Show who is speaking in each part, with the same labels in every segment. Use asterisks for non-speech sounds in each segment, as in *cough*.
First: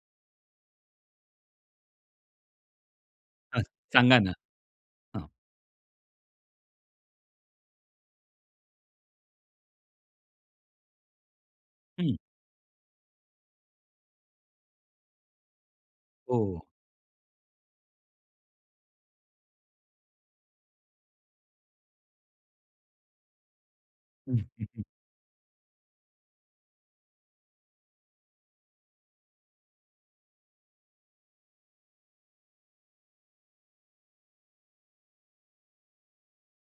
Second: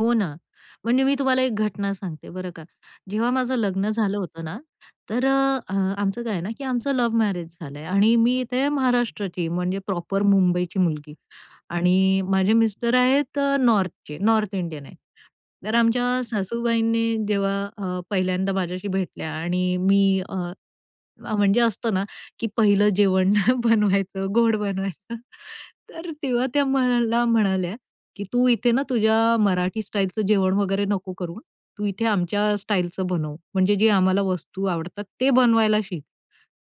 Speaker 1: हो ना. म्हणजे मी तुम्हाला एक घटना सांगते, बरं का. जेव्हा माझं
Speaker 2: अ,
Speaker 1: लग्न झालं
Speaker 2: सांगा ना.
Speaker 1: होतं ना, तर
Speaker 2: हां.
Speaker 1: अ, अ, आमचं काय आहे ना, की आमचं लव्ह मॅरेज झालंय. आणि मी इथे महाराष्ट्राची, म्हणजे प्रॉपर मुंबईची मुलगी
Speaker 2: हम्म.
Speaker 1: आणि माझे मिस्टर आहेत नॉर्थचे, नॉर्थ इंडियन आहे. तर आमच्या
Speaker 2: हो.
Speaker 1: सासूबाईंनी जेव्हा अ, पहिल्यांदा माझ्याशी भेटल्या आणि मी अ, अ, म्हणजे असतं ना, की पहिलं जेवण बनवायचं,
Speaker 2: हं,
Speaker 1: गोड
Speaker 2: हं, हं.
Speaker 1: बनवायचं. तर तेव्हा त्या मला म्हणाल्या, की "तू इथे ना तुझ्या मराठी स्टाईलचं जेवण वगैरे नको करु हां. तू इथे आमच्या स्टाईलचं बनव, म्हणजे जे आम्हाला वस्तू आवडतात ते बनवायला शिक."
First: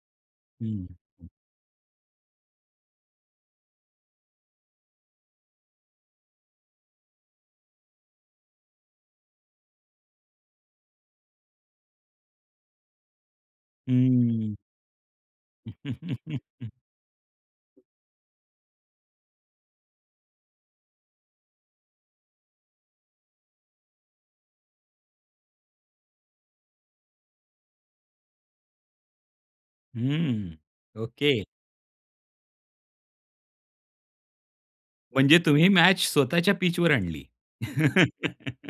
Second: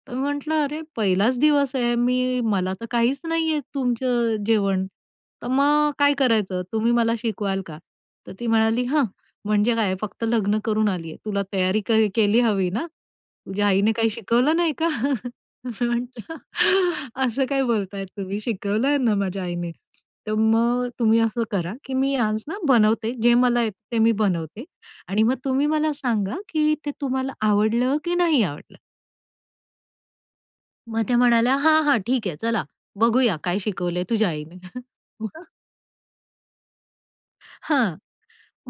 Speaker 1: तर मी म्हटलं, "अरे!
Speaker 2: हम्म.
Speaker 1: पहिलाच दिवस आहे, मी मला तर काहीच नाही येत तुमचं अ, जेवण. तर मग काय करायचं? तुम्ही मला शिकवाल का?" तर ती म्हणाली, *scoffs* "ह्, म्हणजे काय; फक्त लग्न करून आलीये? तुला तयारी कर केली हवी ना? तुझ्या आईने काही
Speaker 2: हम्म.
Speaker 1: शिकवलं" "नाही का?" मी म्हणलं,
Speaker 2: *laughs*
Speaker 1: "असं काय बोलताय तुम्ही, शिकवलंय ना माझ्या आईने. तर मग तुम्ही असं करा, की मी आज ना बनवते, जे मला येत ते मी बनवते आणि मग तुम्ही मला सांगा, की ते तुम्हाला आवडलं की नाही आवडलं?"
Speaker 2: हम्म.
Speaker 1: मग त्या
Speaker 2: ओके.
Speaker 1: म्हणाल्या, "हां, हां. ठीक आहे. चला, बघूया काय शिकवले तुझ्या आईने?"
Speaker 2: म्हणजे
Speaker 1: मग.
Speaker 2: तुम्ही मॅच स्वतःच्या पिचवर आणली.
Speaker 1: हां.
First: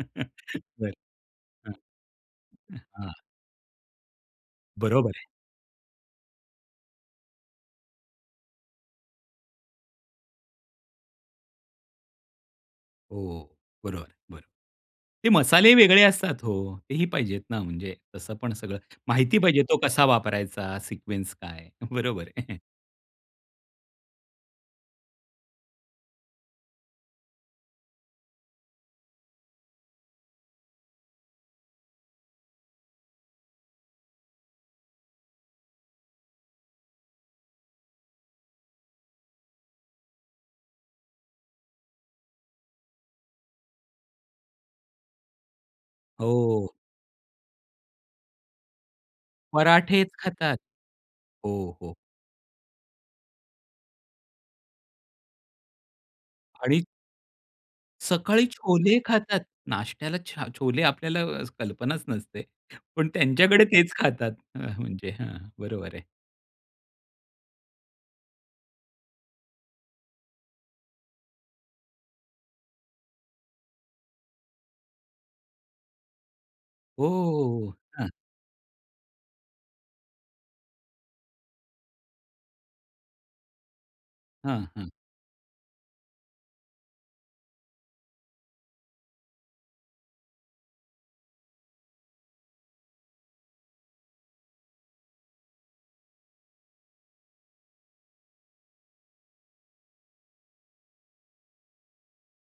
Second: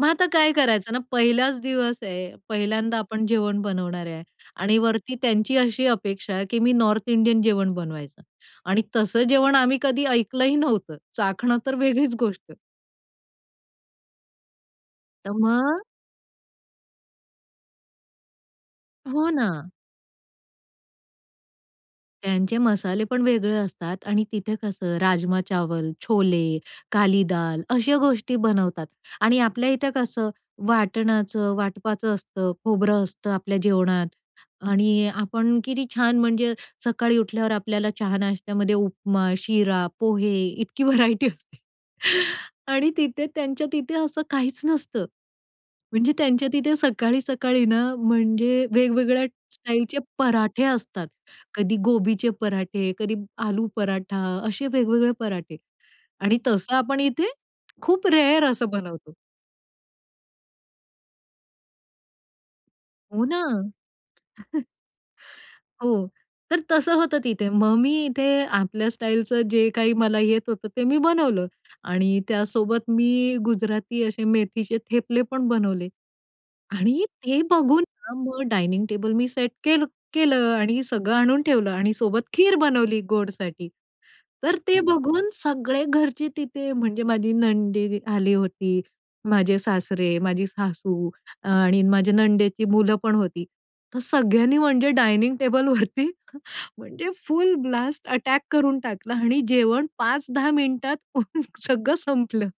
Speaker 1: मग आता काय करायचं
Speaker 2: बरं.
Speaker 1: ना? पहिलाच
Speaker 2: हां.
Speaker 1: दिवस आहे,
Speaker 2: अ,
Speaker 1: पहिल्यांदा
Speaker 2: हां.
Speaker 1: आपण जेवण बनवणार आहे आणि
Speaker 2: बरोबर
Speaker 1: वरती
Speaker 2: आहे.
Speaker 1: त्यांची अशी अपेक्षा आहे, की मी नॉर्थ इंडियन जेवण बनवायचं. आणि तसं जेवण आम्ही कधी ऐकलंही नव्हतं, चाखणं तर वेगळीच गोष्ट.
Speaker 2: हो, बरोबर. बरं. ते
Speaker 1: तर
Speaker 2: मसालेही
Speaker 1: मग
Speaker 2: वेगळे असतात. हो, तेही पाहिजेत ना म्हणजे तसं पण सगळं
Speaker 1: हो
Speaker 2: माहिती पाहिजे
Speaker 1: ना.
Speaker 2: तो कसा वापरायचा सिक्वेन्स काय बरोबर आहे.
Speaker 1: त्यांचे मसाले पण वेगळे असतात आणि तिथे कसं राजमा-चावल, छोले, काली दाल अशा गोष्टी बनवतात. आणि आपल्या इथे कसं वाटणाचं वाटपाचं असतं, खोबरं असतं आपल्या जेवणात. आणि आपण किती छान! म्हणजे सकाळी उठल्यावर आपल्याला चहा-नाश्त्यामध्ये उपमा, शिरा, पोहे इतकी व्हरायटी असते आणि तिथे त्यांच्या तिथे असं काहीच नसतं. म्हणजे त्यांच्या
Speaker 2: हो.
Speaker 1: तिथे सकाळी-सकाळी ना, म्हणजे वेगवेगळ्या स्टाईलचे
Speaker 2: पराठेच खातात.
Speaker 1: पराठे असतात.
Speaker 2: हो,
Speaker 1: कधी
Speaker 2: हो.
Speaker 1: गोबीचे पराठे, कधी आलू पराठा असे वेगवेगळे पराठे आणि तसं
Speaker 2: आणि
Speaker 1: आपण इथे खूप रेअर
Speaker 2: सकाळी
Speaker 1: असं
Speaker 2: छोले
Speaker 1: बनवतो.
Speaker 2: खातात, नाश्त्याला छ छोले आपल्याला अ, कल्पनाच नसते. पण
Speaker 1: हो
Speaker 2: त्यांच्याकडे
Speaker 1: ना.
Speaker 2: तेच खातात अ,
Speaker 1: *chuckles*
Speaker 2: म्हणजे हां. बरोबर आहे.
Speaker 1: हो. तर तसं होतं तिथे. मग मी इथे आपल्या स्टाईलचं जे काही मला येत होतं, ते मी बनवलं आणि त्यासोबत मी गुजराती असे मेथीचे थेपले पण बनवले. आणि ते
Speaker 2: हो.
Speaker 1: बघून
Speaker 2: हां.
Speaker 1: हां, मग डायनिंग टेबल मी सेट केलं केलं आणि सगळं आणून ठेवलं. आणि सोबत खीर बनवली गोडसाठी. तर
Speaker 2: हं,
Speaker 1: ते
Speaker 2: हं.
Speaker 1: बघून सगळे घरचे तिथे म्हणजे माझी नणदी आली होती, माझे सासरे, माझी सासू आणि माझ्या नणंदेची मुलं पण होती. तर सगळ्यांनी म्हणजे डायनिंग टेबलवरती म्हणजे फुल ब्लास्ट अटॅक करून टाकलं आणि जेवण 5-10 मिनिटात सगळं संपलं.